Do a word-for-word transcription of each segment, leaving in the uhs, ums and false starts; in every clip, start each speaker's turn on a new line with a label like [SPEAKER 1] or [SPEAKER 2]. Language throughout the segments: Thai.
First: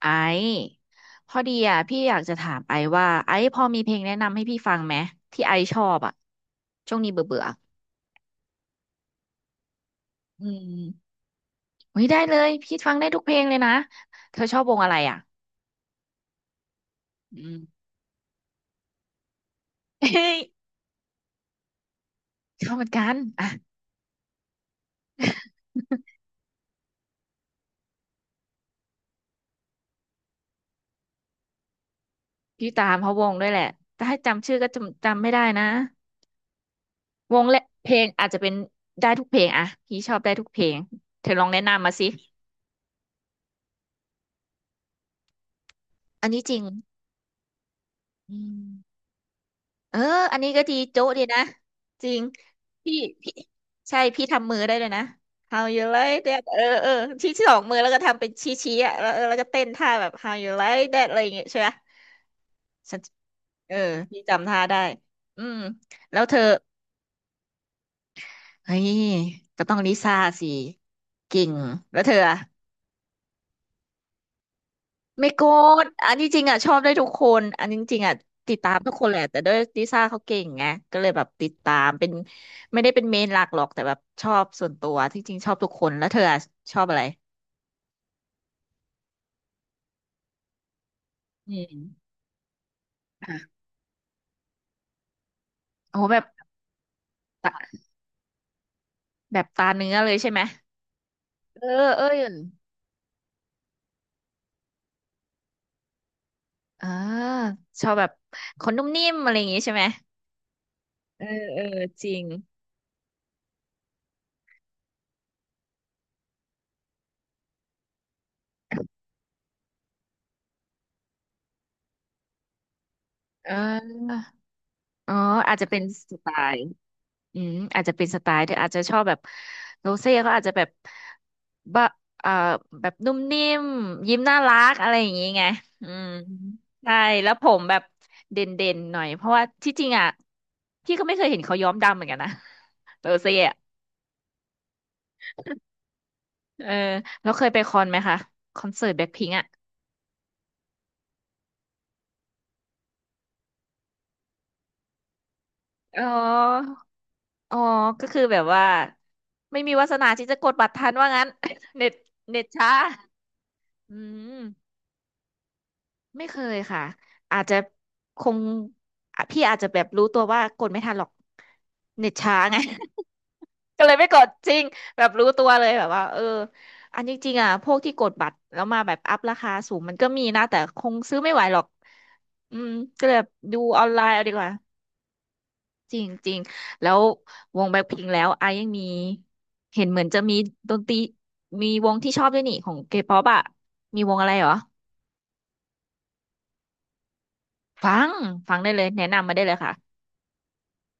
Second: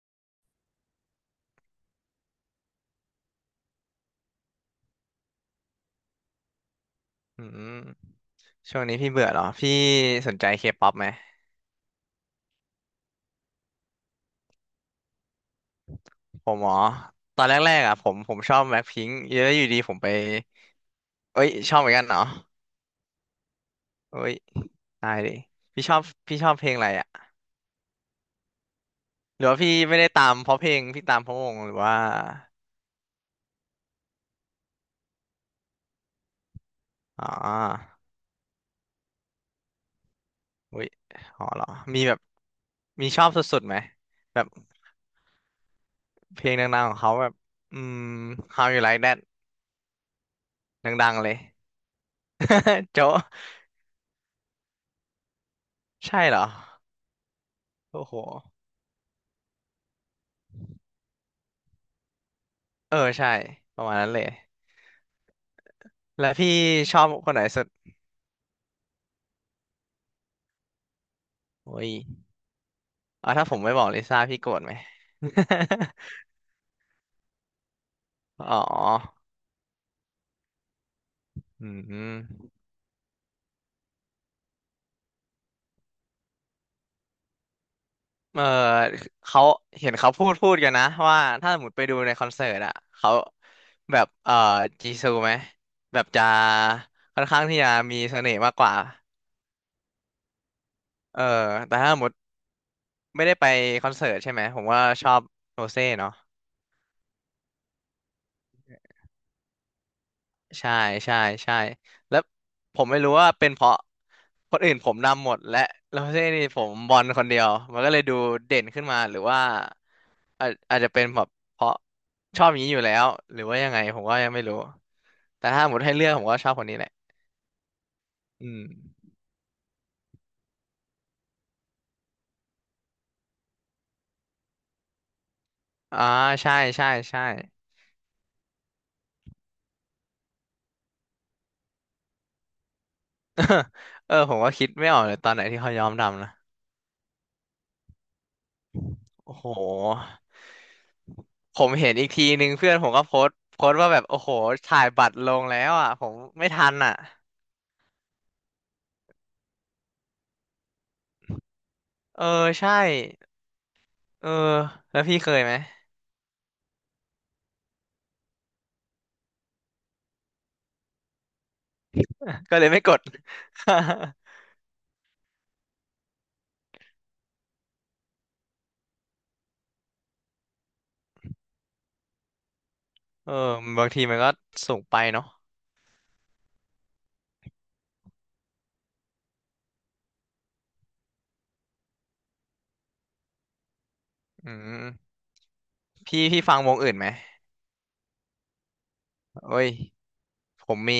[SPEAKER 1] ไอซ์พอดีอ่ะพี่อยากจะถามไอซ์ว่าไอซ์พอมีเพลงแนะนำให้พี่ฟังไหมที่ไอซ์ชอบอ่ะช่วงนี้เบื่อเบื่
[SPEAKER 2] อื
[SPEAKER 1] อ
[SPEAKER 2] มช่วงนี้พี่เบื่อเหรอ พี่สน
[SPEAKER 1] อื
[SPEAKER 2] ใจเคป๊อปไหม
[SPEAKER 1] มอุ้ยได้เลยพี่ฟังได้ทุกเพลงเลยนะเธอชอบวงอะไรอ่ะ
[SPEAKER 2] ผมอ๋อตอ
[SPEAKER 1] อื
[SPEAKER 2] นแร
[SPEAKER 1] ม
[SPEAKER 2] กๆอ่ะผมผมชอบแบล็คพิงค์เยอะอยู่ดีผมไป
[SPEAKER 1] เฮ้ย
[SPEAKER 2] เอ้ยชอบเหมือนกันเหรอ
[SPEAKER 1] ชอบเหมือนกันอ่ะ
[SPEAKER 2] เอ้ยตายดิพี่ชอบพี่ชอบเพลงอะไรอ่ะ หรือว่าพี่ไม่ได้ตามเพราะเพลงพี่ตามเพราะวงหรือว่า
[SPEAKER 1] พี่ตามเพาวงด้วยแหละแต่ให้จำชื่อก็จำจำไม่ได้นะ
[SPEAKER 2] อ๋
[SPEAKER 1] วงและเพ
[SPEAKER 2] อ
[SPEAKER 1] ลงอาจจะเป็นได้ทุกเพลงอ่ะพี่ชอบได้ทุกเพลง
[SPEAKER 2] เอ้ย
[SPEAKER 1] เธอล
[SPEAKER 2] อ๋อ
[SPEAKER 1] องแนะ
[SPEAKER 2] เหรอ
[SPEAKER 1] นำมา
[SPEAKER 2] มี
[SPEAKER 1] สิ
[SPEAKER 2] แบบมีชอบสุดๆไหม แบบ
[SPEAKER 1] อัน
[SPEAKER 2] เพ
[SPEAKER 1] นี้
[SPEAKER 2] ล
[SPEAKER 1] จ
[SPEAKER 2] ง
[SPEAKER 1] ริง
[SPEAKER 2] ดังๆของเขาแบบ อืม
[SPEAKER 1] อืม
[SPEAKER 2] How You Like That
[SPEAKER 1] เอออันนี้ก็ดี
[SPEAKER 2] ด
[SPEAKER 1] โจ๊ะ
[SPEAKER 2] ัง
[SPEAKER 1] ดี
[SPEAKER 2] ๆเลย
[SPEAKER 1] นะจริง พี่
[SPEAKER 2] โจ๊ะ
[SPEAKER 1] พี่ใช่พี่ทำมือได้เลยนะ How you like
[SPEAKER 2] ใช่เหร
[SPEAKER 1] that
[SPEAKER 2] อ
[SPEAKER 1] เออเออชี้ที่สองมือแล้วก็
[SPEAKER 2] โอ้โห
[SPEAKER 1] ทำเป็นชี้ชี้อ่ะแล้วเออแล้วก็เต้นท่าแบบ How you like that อะไรอย่างเงี้ยใช่ไหม
[SPEAKER 2] เอ
[SPEAKER 1] ฉั
[SPEAKER 2] อ
[SPEAKER 1] น
[SPEAKER 2] ใช่
[SPEAKER 1] เออ
[SPEAKER 2] ประมาณนั้นเล
[SPEAKER 1] พี่
[SPEAKER 2] ย
[SPEAKER 1] จำท่าได้อืมแล้ว
[SPEAKER 2] แล้ว
[SPEAKER 1] เธอ
[SPEAKER 2] พี่ชอบคนไหนสุด
[SPEAKER 1] เฮ้ยก็ต้องลิซ่าสิเก่ง
[SPEAKER 2] โอ้ย
[SPEAKER 1] แล้วเธออะ
[SPEAKER 2] อ๋อถ้าผมไม่บอกลิซ่าพี่โกรธไหม
[SPEAKER 1] ไม่โกรธอันนี้จริงอ่ะชอบได้ทุกคนอันนี้จริงอ่ะ ติ
[SPEAKER 2] อ๋
[SPEAKER 1] ด
[SPEAKER 2] อ
[SPEAKER 1] ตามทุกคนแหละแต่ด้วยลิซ่าเขาเก่งไงก็เลยแบบติด
[SPEAKER 2] อื
[SPEAKER 1] ตามเป็น
[SPEAKER 2] ม
[SPEAKER 1] ไม่ได้เป็นเมนหลักหรอกแต่แบบชอบส่วนตัวที่จริงชอบทุกคนแล้วเธออะชอบอะไร
[SPEAKER 2] เออเขาเห็นเขาพูดพูดกันนะว่าถ้า
[SPEAKER 1] อื
[SPEAKER 2] สมมติไป
[SPEAKER 1] ม
[SPEAKER 2] ดูในคอนเสิร์ตอะเขา
[SPEAKER 1] ค่ะ
[SPEAKER 2] แบบเออจีซูไหม
[SPEAKER 1] โอ้
[SPEAKER 2] แบ
[SPEAKER 1] โห
[SPEAKER 2] บ
[SPEAKER 1] แบ
[SPEAKER 2] จะ
[SPEAKER 1] บ
[SPEAKER 2] ค่อนข้าง
[SPEAKER 1] ตา
[SPEAKER 2] ที่จะมีเสน่ห์มากกว่า
[SPEAKER 1] แบบตาเนื้อเลยใช่ไหม
[SPEAKER 2] เออ
[SPEAKER 1] เอ
[SPEAKER 2] แต่
[SPEAKER 1] อ
[SPEAKER 2] ถ้าส
[SPEAKER 1] เอ
[SPEAKER 2] ม
[SPEAKER 1] อ
[SPEAKER 2] มติไม่ได้ไปคอนเสิร์ตใช่ไหมผมว่าชอบโรเซ่เนาะ
[SPEAKER 1] เออชอบแบบคนนุ่มนิ่มอะไรอย่างงี้ใช่ไหม
[SPEAKER 2] ใช่ใช่
[SPEAKER 1] เออ
[SPEAKER 2] ใช่
[SPEAKER 1] เออจริ
[SPEAKER 2] แล้ว
[SPEAKER 1] ง
[SPEAKER 2] ผมไม่รู้ว่าเป็นเพราะคนอื่นผมนำหมดและแล้วที่นี่ผมบอลคนเดียวมันก็เลยดูเด่นขึ้นมาหรือว่าอาจอาจจะเป็นแบบเพราะชอบอย่างนี้อยู่แล้วหรือ
[SPEAKER 1] เ
[SPEAKER 2] ว่ายังไงผม
[SPEAKER 1] ออ
[SPEAKER 2] ก็ยังไม่รู้
[SPEAKER 1] อ๋อ
[SPEAKER 2] แต่
[SPEAKER 1] อาจ
[SPEAKER 2] ถ้า
[SPEAKER 1] จะ
[SPEAKER 2] หม
[SPEAKER 1] เป็
[SPEAKER 2] ด
[SPEAKER 1] น
[SPEAKER 2] ให้เลือ
[SPEAKER 1] ส
[SPEAKER 2] กผ
[SPEAKER 1] ไต
[SPEAKER 2] มก็ชอบค
[SPEAKER 1] ล์
[SPEAKER 2] นนี้แหละ
[SPEAKER 1] อืมอาจจะเป็นสไตล์
[SPEAKER 2] อื
[SPEAKER 1] เธอ
[SPEAKER 2] ม
[SPEAKER 1] อาจจะชอบแบบโรเซ่ก็อาจจะแบบบะเอ่อแบบนุ่มนิ่มยิ้มน่ารักอะไรอย่างงี้ไงอื
[SPEAKER 2] อ่า
[SPEAKER 1] ม
[SPEAKER 2] ใช่ใช่
[SPEAKER 1] ใช่
[SPEAKER 2] ใช่
[SPEAKER 1] แล้วผมแบบเด่นเด่นหน่อยเพราะว่าที่จริงอ่ะพี่ก็ไม่เคยเห็นเขาย้อมดำเหมือนกันนะโรเซ่อะ
[SPEAKER 2] เออผมก็คิดไม่ออกเลยตอนไหนที่เขายอมดำนะ
[SPEAKER 1] เออแล้วเคยไปคอนไหมคะคอนเสิร์ตแบ็คพิง
[SPEAKER 2] โอ้
[SPEAKER 1] อ่ะ
[SPEAKER 2] โหผมเห็นอีกทีนึงเพื่อนผมก็โพสต์โพสต์ว่าแบบโอ้โหถ่ายบัตรลงแล้วอ่ะ
[SPEAKER 1] อ๋
[SPEAKER 2] ผมไม่ทั
[SPEAKER 1] อ
[SPEAKER 2] นอ่ะ
[SPEAKER 1] อ๋อก็คือแบบว่าไม่มีวาสนาที่จะกดบัตรทันว่างั้น เน็ต
[SPEAKER 2] เอ
[SPEAKER 1] เน็ต
[SPEAKER 2] อ
[SPEAKER 1] ช้า
[SPEAKER 2] ใช่
[SPEAKER 1] อื
[SPEAKER 2] เออ
[SPEAKER 1] ม
[SPEAKER 2] แล้วพี่เคยไหม
[SPEAKER 1] ไม่เคยค่ะอาจจะคงอ่ะพี่อาจจะแบบรู้ตัวว่ากดไม่ทันหรอกเน็ตช้า
[SPEAKER 2] ก็
[SPEAKER 1] ไง
[SPEAKER 2] เลยไม่กด
[SPEAKER 1] ก็เลยไม่กดจริงแบบรู้ตัวเลยแบบว่าเอออันนี้จริงๆอ่ะพวกที่กดบัตรแล้วมาแบบอัพราคาสูงมันก็มีนะแต่คงซื้อไม่ไหวหรอกอืมก็เลยแบบ
[SPEAKER 2] เออ
[SPEAKER 1] ดูออ
[SPEAKER 2] บาง
[SPEAKER 1] นไล
[SPEAKER 2] ที
[SPEAKER 1] น์
[SPEAKER 2] มัน
[SPEAKER 1] เอา
[SPEAKER 2] ก็
[SPEAKER 1] ดีกว่า
[SPEAKER 2] สูงไปเนาะ
[SPEAKER 1] จริงจริงแล้ววงแบล็คพิงค์แล้วไอยังมีเห็นเหมือนจะมีดนตรีมีวงที่ชอบด้วยนี่ของเคป๊อปอ่ะมีวงอะไรเหร
[SPEAKER 2] อื
[SPEAKER 1] อ
[SPEAKER 2] มพี่พี่ฟังวงอื่นไหม
[SPEAKER 1] ฟังฟังได้เลยแนะนำมาได้เล
[SPEAKER 2] โอ้
[SPEAKER 1] ย
[SPEAKER 2] ย
[SPEAKER 1] ค่ะ
[SPEAKER 2] ผมมี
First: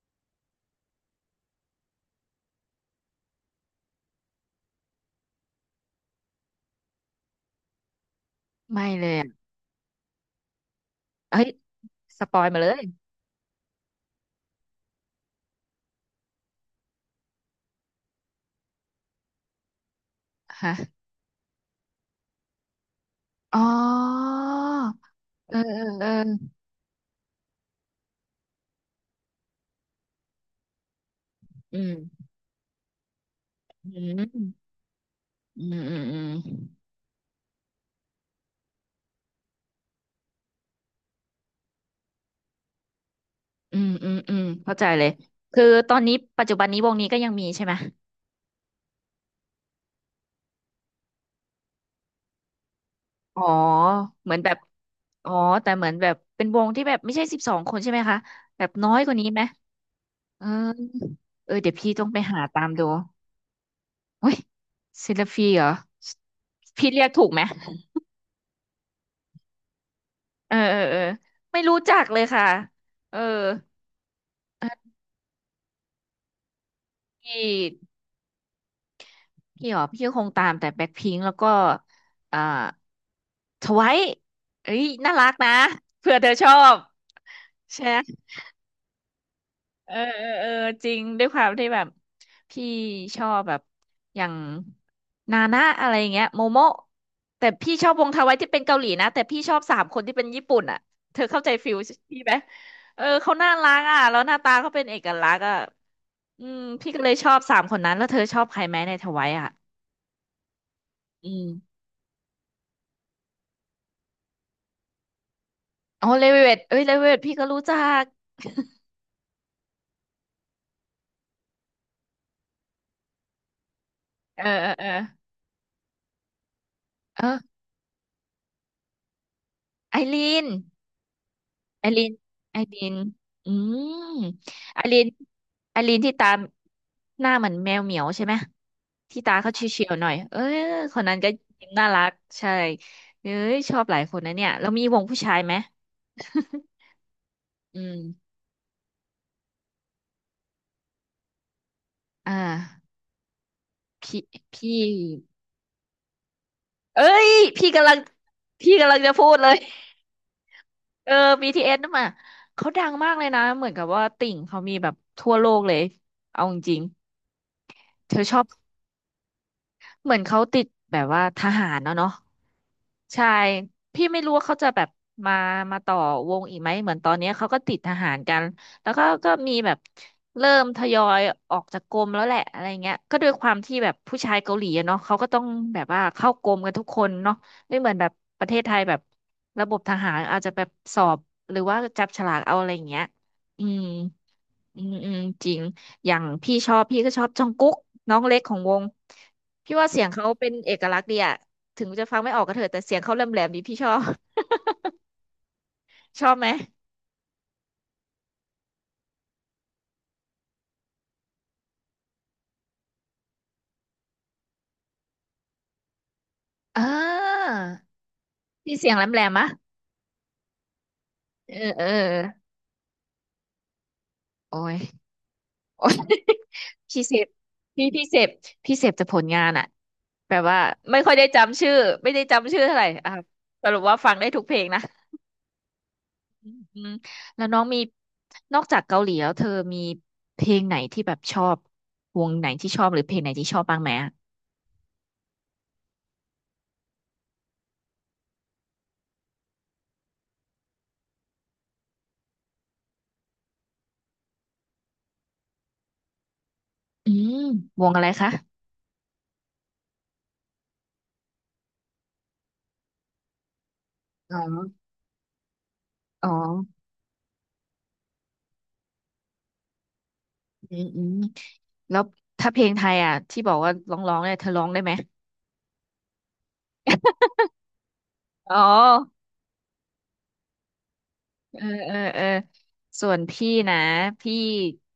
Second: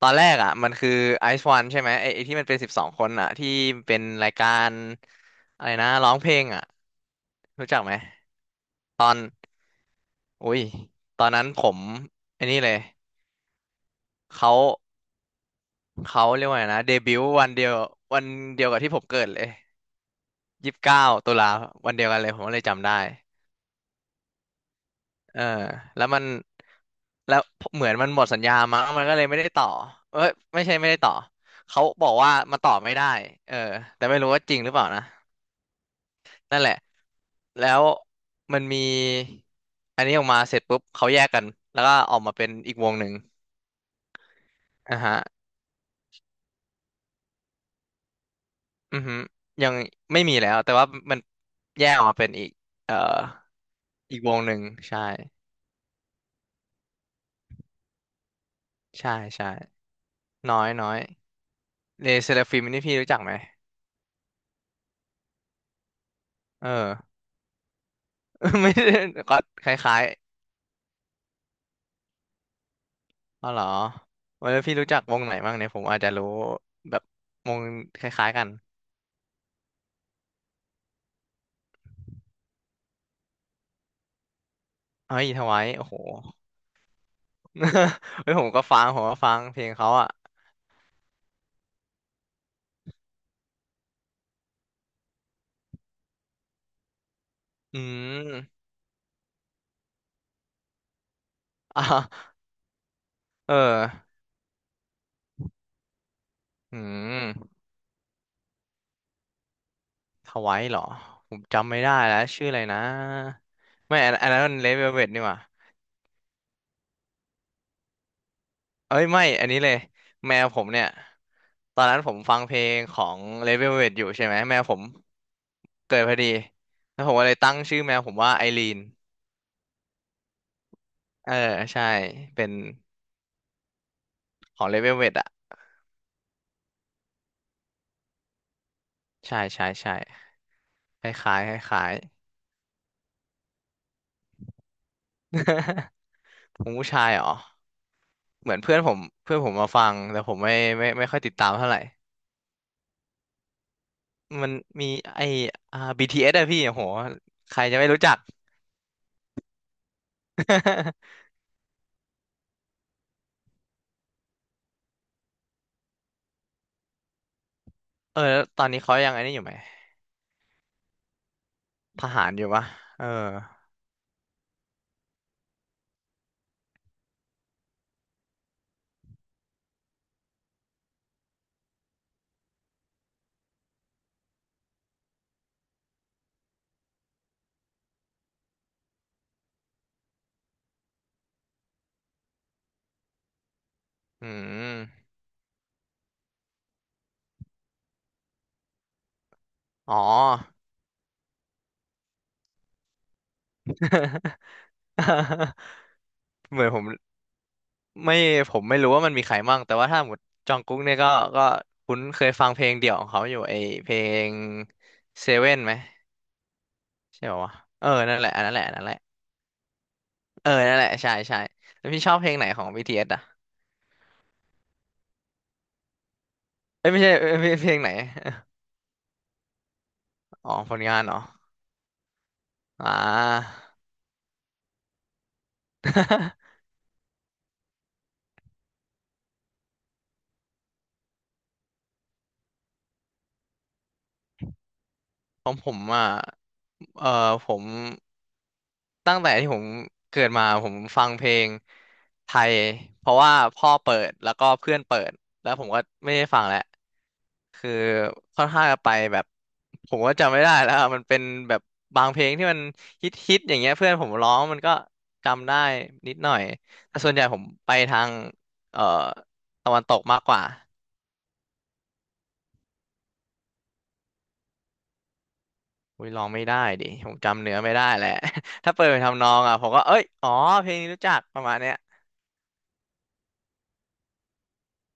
[SPEAKER 2] ตอนแรกอ่ะมันคือไอซ์วันใช่ไหมไอ้ไอ้ที่มันเป็นสิบสองคนอ่ะที่เป็นรายการอะไรนะร้องเพลงอ่ะรู้จักไหม
[SPEAKER 1] ไม่
[SPEAKER 2] ต
[SPEAKER 1] เล
[SPEAKER 2] อ
[SPEAKER 1] ย
[SPEAKER 2] น
[SPEAKER 1] อ่ะ
[SPEAKER 2] อุ้ยตอน
[SPEAKER 1] เอ้
[SPEAKER 2] นั้
[SPEAKER 1] ย
[SPEAKER 2] นผม
[SPEAKER 1] สปอ
[SPEAKER 2] ไอ้
[SPEAKER 1] ย
[SPEAKER 2] นนี่
[SPEAKER 1] มาเล
[SPEAKER 2] เลย
[SPEAKER 1] ย
[SPEAKER 2] เขาเขาเรียกว่าไงนะเดบิวต์วันเดียววันเดียวกับที่ผมเกิดเลย
[SPEAKER 1] ฮะ
[SPEAKER 2] ยี่สิบเก้าตุลาวันเดียวกันเลยผมก็เลยจำได้
[SPEAKER 1] อ๋อ
[SPEAKER 2] เออ
[SPEAKER 1] เออเออ
[SPEAKER 2] แล้
[SPEAKER 1] เอ
[SPEAKER 2] วมัน
[SPEAKER 1] อ
[SPEAKER 2] แล้วเหมือนมันหมดสัญญามั้งมันก็เลยไม่ได้ต่อเอ้ยไม่ใช่ไม่ได้ต่อเขา
[SPEAKER 1] อื
[SPEAKER 2] บอก
[SPEAKER 1] ม
[SPEAKER 2] ว่ามันต่อไม่ได้เออ
[SPEAKER 1] อื
[SPEAKER 2] แต่ไม่รู้ว่าจริง
[SPEAKER 1] ม
[SPEAKER 2] หรือเปล่านะ
[SPEAKER 1] อืมอืมอืม
[SPEAKER 2] นั่นแหละแล้วมันมีอันนี้ออกมาเสร็จปุ๊บเขาแยกกันแล้วก็ออกมาเป็นอีกวงหนึ่ง
[SPEAKER 1] อืมอืมอืมเข้าใจ
[SPEAKER 2] อ่ะ
[SPEAKER 1] เลย
[SPEAKER 2] ฮะ
[SPEAKER 1] คือตอนนี้ปัจจุบันนี้วงนี้ก็ยังมีใช่ไหม
[SPEAKER 2] อือฮึยังไม่มีแล้วแต่ว่ามันแยกออกมาเป็นอีกเอ่อ
[SPEAKER 1] อ๋อ
[SPEAKER 2] อีกว
[SPEAKER 1] เหมือน
[SPEAKER 2] ง
[SPEAKER 1] แบ
[SPEAKER 2] ห
[SPEAKER 1] บ
[SPEAKER 2] นึ่งใช่
[SPEAKER 1] อ๋อแต่เหมือนแบบเป็นวงที่แบบไม่ใช่สิบสองคนใช่ไหมคะ แบบน้อยก
[SPEAKER 2] ใช่
[SPEAKER 1] ว่านี้ไหม
[SPEAKER 2] ใช่
[SPEAKER 1] เออ
[SPEAKER 2] น้อยน้อย
[SPEAKER 1] เออเดี๋ยวพี่ต้อ
[SPEAKER 2] เล
[SPEAKER 1] งไป
[SPEAKER 2] เซ
[SPEAKER 1] หา
[SPEAKER 2] ราฟิ
[SPEAKER 1] ตา
[SPEAKER 2] ม
[SPEAKER 1] ม
[SPEAKER 2] นี่
[SPEAKER 1] ดู
[SPEAKER 2] พี่รู้จักไหม
[SPEAKER 1] เฮ้ยซิลฟีเหรอ
[SPEAKER 2] เอ
[SPEAKER 1] พี่เรียก
[SPEAKER 2] อ
[SPEAKER 1] ถูกไหม
[SPEAKER 2] ไม่ได้ก็คล้าย
[SPEAKER 1] เออเออเออไม่รู้จักเลยค่ะ เออ
[SPEAKER 2] ๆอ๋อเหรอแล้วพี่รู้จักวงไหนบ้างเนี่ยผมอาจจะรู้แบบ
[SPEAKER 1] พี่
[SPEAKER 2] วงคล้ายๆกัน
[SPEAKER 1] พี่หรอพี่ก็คงตามแต่แบ็คพิงค์แล้วก็อ่าทไวท์เอ้ยน่า
[SPEAKER 2] เฮ้
[SPEAKER 1] รั
[SPEAKER 2] ย
[SPEAKER 1] ก
[SPEAKER 2] ท
[SPEAKER 1] นะ
[SPEAKER 2] วายโอ้โห
[SPEAKER 1] เผื่อเธอชอบใช่ไหม
[SPEAKER 2] เฮ้ยผมก็ฟังผมก็ฟังเพลงเขา
[SPEAKER 1] เออ
[SPEAKER 2] อ่ะ
[SPEAKER 1] เออเออจริงด้วยความที่แบบพี่ชอบแบบอย่างนานะอะไรอย่างเงี้ยโมโมะแต่พี่
[SPEAKER 2] อื
[SPEAKER 1] ชอบวงท
[SPEAKER 2] ม
[SPEAKER 1] ไวท์ ที่เป็นเกาหลีนะแต่พี่ชอบสามคนที่เป็นญี่ปุ่นอ่ะเธอเข้าใจฟิลพี่
[SPEAKER 2] อ่ะ
[SPEAKER 1] ไหมเออเขาน่า
[SPEAKER 2] เออ
[SPEAKER 1] รักอ่ะแล้วหน้าตาเขาเป็นเอกลักษณ์อ่ะอืม
[SPEAKER 2] อื
[SPEAKER 1] พี่ก็เลยชอบสา
[SPEAKER 2] ม
[SPEAKER 1] มคนนั้นแล้วเธอชอบใครไหมในทไวท์อ่ะ
[SPEAKER 2] ทวายเหรอ
[SPEAKER 1] อื
[SPEAKER 2] ผมจำ
[SPEAKER 1] ม
[SPEAKER 2] ไม่ได้แล้วชื่ออะไรนะไม่อันอันนั้นมันเลเวลเวทนี่หว่า
[SPEAKER 1] อ๋อเลเวตเอ้ยเลเวตพี่ก็รู้จัก
[SPEAKER 2] เอ้ยไม่อันนี้เลยแมวผมเนี่ยตอนนั้นผมฟังเพลงของเลเวลเว t อยู่ใช่ไหม
[SPEAKER 1] เออ
[SPEAKER 2] แมวผ
[SPEAKER 1] เอ
[SPEAKER 2] ม
[SPEAKER 1] อ
[SPEAKER 2] เกิดพอดีแล้วผม
[SPEAKER 1] เอ
[SPEAKER 2] ก็
[SPEAKER 1] อ
[SPEAKER 2] เลยตั้
[SPEAKER 1] เออ
[SPEAKER 2] งชื่อแมวผมว่าไอรีน
[SPEAKER 1] ไอรีน
[SPEAKER 2] เออใช่
[SPEAKER 1] ไอรีน
[SPEAKER 2] เป็น
[SPEAKER 1] ไอรีนอืม
[SPEAKER 2] ของเล
[SPEAKER 1] ไอ
[SPEAKER 2] เว
[SPEAKER 1] รี
[SPEAKER 2] ลเว
[SPEAKER 1] น
[SPEAKER 2] t อ่ะ
[SPEAKER 1] ไอรีนที่ตามหน้าเหมือนแมวเหมียวใช่ไหมที่ตา
[SPEAKER 2] ใช่
[SPEAKER 1] เขา
[SPEAKER 2] ใช่
[SPEAKER 1] เฉีย
[SPEAKER 2] ใช่
[SPEAKER 1] วๆหน่อยเออค
[SPEAKER 2] ค
[SPEAKER 1] นนั้นก็
[SPEAKER 2] ล้าย
[SPEAKER 1] ยิ้
[SPEAKER 2] ๆ
[SPEAKER 1] ม
[SPEAKER 2] คล้า
[SPEAKER 1] น่า
[SPEAKER 2] ย
[SPEAKER 1] รักใช่เอ้ยชอบหลายคนนะเนี่ยแล้วมีวงผู้ชายไหม
[SPEAKER 2] ๆ ผมผู้ชายเหรอ
[SPEAKER 1] อืม
[SPEAKER 2] เหมือนเพื่อนผมเพื่อนผมมาฟังแต่ผมไม่ไม่ไม่ค่อยติดตามเท่าไหร่
[SPEAKER 1] อ่าพี่
[SPEAKER 2] มัน
[SPEAKER 1] พี่
[SPEAKER 2] มีไออ่า บี ที เอส อสอะพี่โอ้โห
[SPEAKER 1] เอ้ย
[SPEAKER 2] ใคร
[SPEAKER 1] พี่
[SPEAKER 2] จะไม่
[SPEAKER 1] กำลัง
[SPEAKER 2] รู้จัก
[SPEAKER 1] พี่กำลังจะพูดเลย เออ บี ที เอส นั่นมาเขาดังมากเลยนะเหมือนกับว่าติ่งเขามีแบบทั่วโลกเลยเอาจริงๆเธ
[SPEAKER 2] เออ
[SPEAKER 1] อช
[SPEAKER 2] แล้
[SPEAKER 1] อ
[SPEAKER 2] ว
[SPEAKER 1] บ
[SPEAKER 2] ตอนนี้เขายังอันนี้อยู่ไหม
[SPEAKER 1] เหมือนเขาติดแบบว่าทหารเนาะ
[SPEAKER 2] ท
[SPEAKER 1] เนาะ
[SPEAKER 2] หารอยู่ปะเออ
[SPEAKER 1] ใช่พี่ไม่รู้ว่าเขาจะแบบมามาต่อวงอีกไหมเหมือนตอนเนี้ยเขาก็ติดทหารกันแล้วก็ก็มีแบบเริ่มทยอยออกจากกรมแล้วแหละอะไรเงี้ยก็ด้วยความที่แบบผู้ชายเกาหลีอะเนาะเขาก็ต้องแบบว่าเข้ากรมกันทุกคนเนาะไม่เหมือนแบบประเทศไทยแบบระบบทหารอาจจะแบบสอบหรือว่าจับฉลากเอาอะไรเงี้ยอืม
[SPEAKER 2] อื
[SPEAKER 1] อืม
[SPEAKER 2] ม
[SPEAKER 1] อืมจริงอย่างพี่ชอบพี่ก็ชอบจองกุ๊กน้องเล็กของวงพี่ว่า
[SPEAKER 2] อ๋อ
[SPEAKER 1] เสียงเขาเป็นเอกลักษณ์ดีอะถึงจะฟังไม่ออกก็เถอะแต่เสียงเขาแหลมแหลมดีพี่ชอบ ชอบไหม
[SPEAKER 2] เหมือนผมไม่ผมไม่รู้ว่ามันมีใครมั่งแต่ว่าถ้าหมดจองกุ๊กเนี่ยก็ก็คุ้นเคยฟังเพลงเดี่ยวของเขาอยู่ไอเพลงเซเว่นไหม
[SPEAKER 1] อ่
[SPEAKER 2] ใช่ปะ
[SPEAKER 1] า
[SPEAKER 2] วะเออนั่นแหละอันนั่นแหละอั
[SPEAKER 1] พี่
[SPEAKER 2] นนั่น
[SPEAKER 1] เสี
[SPEAKER 2] แห
[SPEAKER 1] ยง
[SPEAKER 2] ละ
[SPEAKER 1] แหลมแหลมะ
[SPEAKER 2] เออนั่นแหละ ใช่ใช่
[SPEAKER 1] เออเอ
[SPEAKER 2] แล้
[SPEAKER 1] อ
[SPEAKER 2] วพี่ชอบเพลงไหนของ บี ที เอส อสอ่ะ
[SPEAKER 1] โอ้ยโอ้ย
[SPEAKER 2] เอ้ ยไม่
[SPEAKER 1] พี่
[SPEAKER 2] ใช่
[SPEAKER 1] เสพ
[SPEAKER 2] เอ้ยเพลงเพลง
[SPEAKER 1] พี่
[SPEAKER 2] ไหน
[SPEAKER 1] พี่เสพพี่เสพแต่ผลงานอะแบบ
[SPEAKER 2] อ๋อ
[SPEAKER 1] ว่า
[SPEAKER 2] ผลงา
[SPEAKER 1] ไม่
[SPEAKER 2] น
[SPEAKER 1] ค่
[SPEAKER 2] เห
[SPEAKER 1] อ
[SPEAKER 2] ร
[SPEAKER 1] ย
[SPEAKER 2] อ
[SPEAKER 1] ได้จำชื่อไม่ได้จำชื่อเท่าไหร่
[SPEAKER 2] อ่
[SPEAKER 1] อ่ะ
[SPEAKER 2] า
[SPEAKER 1] สรุปว่าฟังได้ทุกเพลงนะ อื มแล้วน้องมีนอกจากเกาหลีแล้วเธอมีเพลงไหนที่แบบชอบวงไหนที่ชอบหรือเพลงไหนที่ชอบบ้างไหมอะ
[SPEAKER 2] ของผมอ่ะเออผม ตั้งแต่ที่ผมเกิดมาผมฟังเพลงไทยเพราะว่าพ่อเปิดแล้วก็เพื่อนเปิดแล้วผมก็ไม่ได้ฟังแล้ว
[SPEAKER 1] อืม
[SPEAKER 2] คือ
[SPEAKER 1] วงอะไรคะ
[SPEAKER 2] ค่อนข้างจะไปแบบผมก็จำไม่ได้แล้วอะมันเป็นแบบบางเพลงที่มันฮิตฮิตอย่างเงี้ยเพื่อนผมร้อ
[SPEAKER 1] อ๋
[SPEAKER 2] งมันก็
[SPEAKER 1] อ
[SPEAKER 2] จำได้นิดห
[SPEAKER 1] อ๋อ
[SPEAKER 2] น่อยแต่ส่วนใหญ่ผมไปทางเอ่อตะวันตกมากกว่า
[SPEAKER 1] อืมอืมแล้วถ้าเพลงไทยอ่ะที่บอกว่าร้องร้องเนี่ยเธอร้องได้ไหม
[SPEAKER 2] อุ้ยร้องไม่ได้ดิผมจำเนื้อไม่ได้แหละ
[SPEAKER 1] อ๋อ
[SPEAKER 2] ถ้าเปิดไปทำนองอ่ะผมก็เอ้ยอ๋อเพลงนี้รู้จักประมาณ
[SPEAKER 1] เออ
[SPEAKER 2] เนี้ย
[SPEAKER 1] เออเออส่วนพี่นะพี่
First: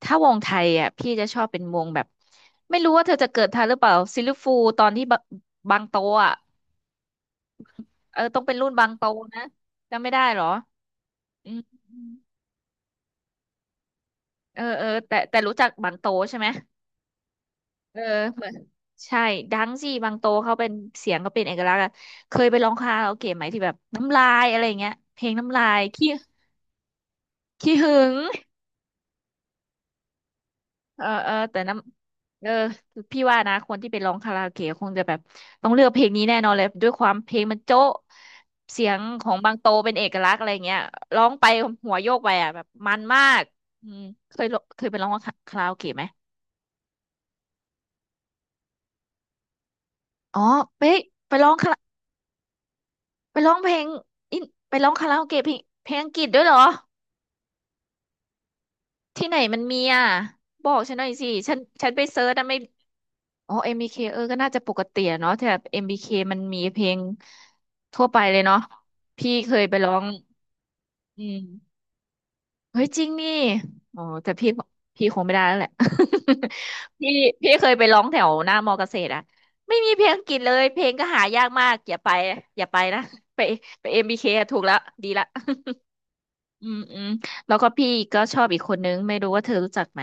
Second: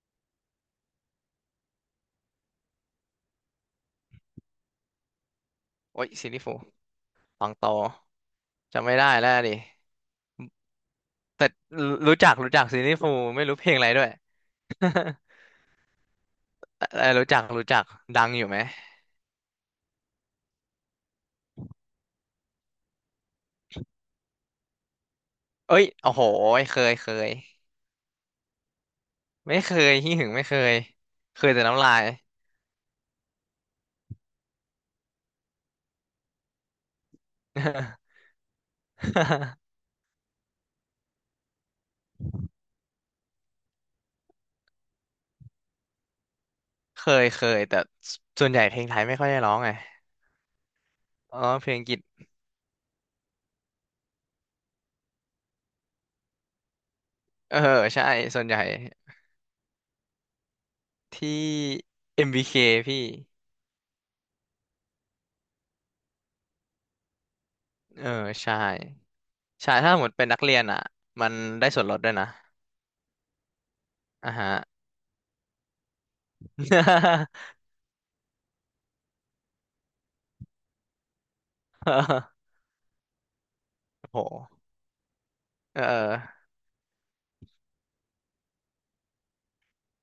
[SPEAKER 1] ถ้าวงไทยอ่ะพี่จะชอบเป็นวงแบบไม่รู้ว่าเธอจะเกิดทันหรือเปล่าซิลฟูตอนที่บะบางโต
[SPEAKER 2] โอ้ยซี
[SPEAKER 1] อ่ะ
[SPEAKER 2] ลี่ฟู ตองโต
[SPEAKER 1] เออต้องเป็นรุ่นบา
[SPEAKER 2] จำ
[SPEAKER 1] ง
[SPEAKER 2] ไม่
[SPEAKER 1] โต
[SPEAKER 2] ได้แล้ว
[SPEAKER 1] นะ
[SPEAKER 2] ดิ
[SPEAKER 1] จำไม่ได้เหรอ
[SPEAKER 2] แต่
[SPEAKER 1] อืม
[SPEAKER 2] รู้จักรู้จักซีรีส์ฟูไม่รู้เพลงอะไรด้วย
[SPEAKER 1] เออเออ แต่แต่รู้จักบางโตใช่ไหม
[SPEAKER 2] เออรู้จักรู้จัก
[SPEAKER 1] เออ
[SPEAKER 2] ดังอ
[SPEAKER 1] เหมื
[SPEAKER 2] ยู่
[SPEAKER 1] อน
[SPEAKER 2] ไหม
[SPEAKER 1] ใช่ดังสิบางโตเขาเป็นเสียงก็เป็นเอกลักษณ์อะเคยไปร้องคาราโอเกะไหมที่แบบน้ำลายอะไรอย่างเงี้ยเพลงน้ำลา
[SPEAKER 2] เอ้
[SPEAKER 1] ย
[SPEAKER 2] ย
[SPEAKER 1] ขี้
[SPEAKER 2] โอ้โหเคยเคย
[SPEAKER 1] ขี้หึง
[SPEAKER 2] ไม่เคยขี้หึงไม่เคย
[SPEAKER 1] เออเออ
[SPEAKER 2] เคย
[SPEAKER 1] แต่
[SPEAKER 2] แต่
[SPEAKER 1] น้
[SPEAKER 2] น้ำลาย
[SPEAKER 1] ำเออพี่ว่านะคนที่ไปร้องคาราโอเกะคงจะแบบต้องเลือกเพลงนี้แน่นอนเลยด้วยความเพลงมันโจ๊ะเสียงของบางโต เป็นเอกลักษณ์อะไรเงี้ยร้องไปหัวโยกไปอ่ะแบบมันมากอืมเคยร้องเคยไปร้องคาราโอเกะไหม
[SPEAKER 2] เคยเคยแต่ส่วนใหญ่เพลงไทยไม่ค่อยได้ร้องไง
[SPEAKER 1] อ๋อไปไป
[SPEAKER 2] อ๋อ
[SPEAKER 1] ร้อง
[SPEAKER 2] เพ
[SPEAKER 1] คา
[SPEAKER 2] ลงอัง
[SPEAKER 1] รา
[SPEAKER 2] กฤษ
[SPEAKER 1] ไปร้องเพลงอินไปร้องคาราโอเกะเพลงเพลงอังกฤษด้วยเหรอ
[SPEAKER 2] เออใช่ส่วนใหญ่
[SPEAKER 1] ที่ไหนมันมีอ่ะบอกฉันหน่อยสิ
[SPEAKER 2] ที่
[SPEAKER 1] ฉันฉันไปเซิร์ชนะ
[SPEAKER 2] เอ็ม บี เค
[SPEAKER 1] ไม่
[SPEAKER 2] พี่
[SPEAKER 1] อ๋อเอ็มบีเคเออก็น่าจะปกติอะเนาะแต่เอ็มบีเคมันมีเพลงทั่ว
[SPEAKER 2] เอ
[SPEAKER 1] ไป
[SPEAKER 2] อ
[SPEAKER 1] เลย
[SPEAKER 2] ใช่
[SPEAKER 1] เนาะพี่เคย
[SPEAKER 2] ใช่
[SPEAKER 1] ไปร้
[SPEAKER 2] ถ้า
[SPEAKER 1] อ
[SPEAKER 2] ห
[SPEAKER 1] ง
[SPEAKER 2] มดเป็นนักเรียนอ่ะ
[SPEAKER 1] อื
[SPEAKER 2] มันได้
[SPEAKER 1] ม
[SPEAKER 2] ส่วนลดด้วยนะ
[SPEAKER 1] เฮ้ยจริงนี่อ๋อแต่
[SPEAKER 2] อ่า
[SPEAKER 1] พี่
[SPEAKER 2] ฮะ
[SPEAKER 1] พี่คงไม่ได้แล้วแหละ พี่พี่เคยไปร้องแถวหน้ามอเกษตรอะไม่มีเพลงอังกฤษเลยเพลงก็หายากมากอย่าไป อย่าไปนะไปไป เอ็ม บี เค อมบีเคอะ
[SPEAKER 2] โห
[SPEAKER 1] ถูกแล้วดีละ
[SPEAKER 2] เออเออ
[SPEAKER 1] อืมอืมแล้วก็พี่ก็ชอบอีกคนนึงไม่รู้ว่าเธอรู้จักไหม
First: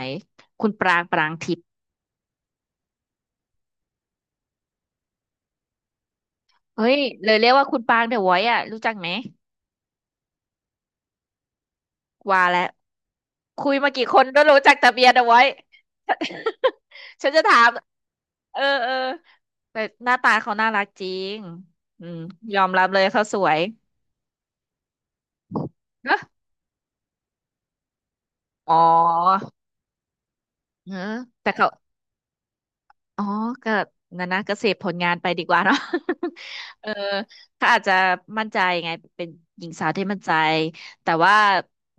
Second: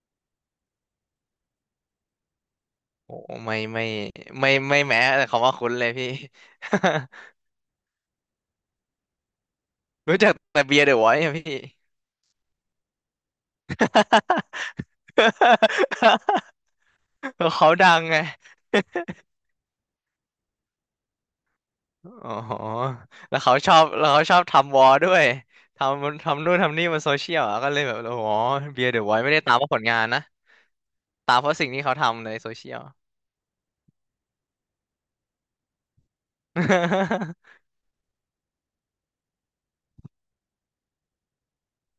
[SPEAKER 1] คุณปรางปรางทิพย์
[SPEAKER 2] โหไม่ไม่ไม่ไม่แม้แต่คำว่าคุ้นเลยพี่
[SPEAKER 1] เฮ้ยเลยเรียกว่าคุณปรางเดอะไวท์อ่ะรู้จักไหม
[SPEAKER 2] รู้จักแต่เบียร์เดอะวอยซ์อะพี่
[SPEAKER 1] ว่าแล้วคุยมากี่คนก็รู้จักแต่เบียร์เดอะไวท์ ฉันจะ ถา
[SPEAKER 2] เขา
[SPEAKER 1] ม
[SPEAKER 2] ดังไง
[SPEAKER 1] เออเออแต่หน้าตาเขาน่ารักจริงอืม
[SPEAKER 2] อ๋อ
[SPEAKER 1] ยอมรับเลยเขาส
[SPEAKER 2] แล้ว
[SPEAKER 1] ว
[SPEAKER 2] เขา
[SPEAKER 1] ย
[SPEAKER 2] ชอบแล้วเขาชอบทำวอลด้วยท
[SPEAKER 1] เนอะ
[SPEAKER 2] ำทำนู่นทำนี่บนโซเชียลอะก็เลยแบบอ๋อ
[SPEAKER 1] อ๋อ
[SPEAKER 2] เบียร์เดอะไวอยซ์ไม่ได้ตามเพราะผลงานนะ
[SPEAKER 1] เออ
[SPEAKER 2] ตามเพ
[SPEAKER 1] แต่
[SPEAKER 2] ราะ
[SPEAKER 1] เขา
[SPEAKER 2] สิ่งที่เขาทำในโซเชียล
[SPEAKER 1] อ๋อ ก็งั้นนะก็เสพผลงานไปดีกว่าเนาะ เออเขาอาจจะมั่นใจไงเป็นหญิงสาวที่มั่นใจ แต่ว่า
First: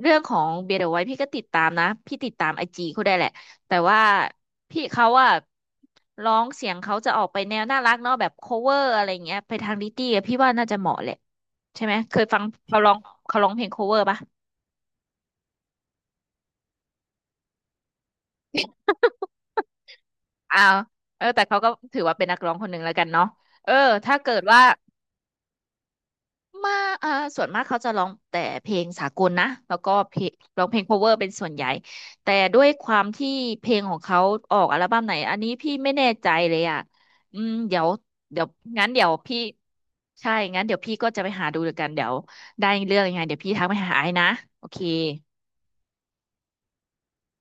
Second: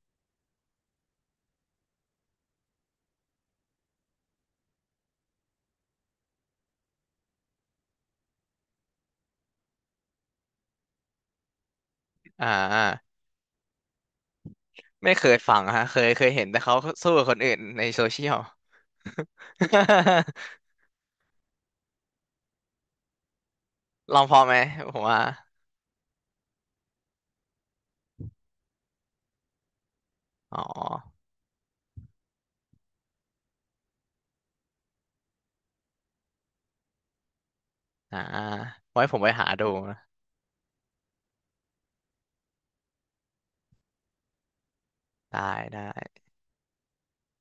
[SPEAKER 1] เรื่องของเบียร์เดอะไวท์พี่ก็ติดตามนะ พี่ติดตามไอจีเขาได้แหละ แต่ว่าพี่เขาอะร้องเสียงเขาจะออกไปแนวน่ารักเนาะแบบ cover อะไรเงี้ยไปทางลิตตี้อะพี่ว่าน่าจะเหมาะแหละใช่ไหมเคย ฟัง
[SPEAKER 2] อ่า
[SPEAKER 1] เขาร้องเขาร้องเพลง cover ปะ
[SPEAKER 2] ไม่เคยฟังฮะเคยเคยเห็นแต่เขาสู้กับคนอื่นในโซเชียล
[SPEAKER 1] อ้าวเออแต่เขาก็ถือว่าเป็นนักร้องคนหนึ่งแล้วกันเนาะเออถ้า
[SPEAKER 2] ลอง
[SPEAKER 1] เกิ
[SPEAKER 2] พอ
[SPEAKER 1] ด
[SPEAKER 2] ไหม
[SPEAKER 1] ว่า
[SPEAKER 2] ผมว่า
[SPEAKER 1] มาอ่าส่วนมากเขาจะร้องแต่เพลงสากลนะแล้วก็เพลง
[SPEAKER 2] อ๋อ
[SPEAKER 1] ร้องเพลง cover เป็นส่วนใหญ่แต่ด้วยความที่เพลงของเขาออกอัลบั้มไหนอันนี้พี่ไม่แน่ใจเลยอ่ะอืมเดี๋ยว
[SPEAKER 2] อ่า
[SPEAKER 1] เดี๋ยวงั้นเดี๋
[SPEAKER 2] ไว้
[SPEAKER 1] ยว
[SPEAKER 2] ผมไป
[SPEAKER 1] พี่
[SPEAKER 2] หาดูนะ
[SPEAKER 1] ใช่งั้นเดี๋ยวพี่ก็จะไปหาดูแล้วกันเดี๋ยวได้เรื่องยังไงเดี๋ยวพี่ทักไปหาไอ้นะโอเค
[SPEAKER 2] ได้ได้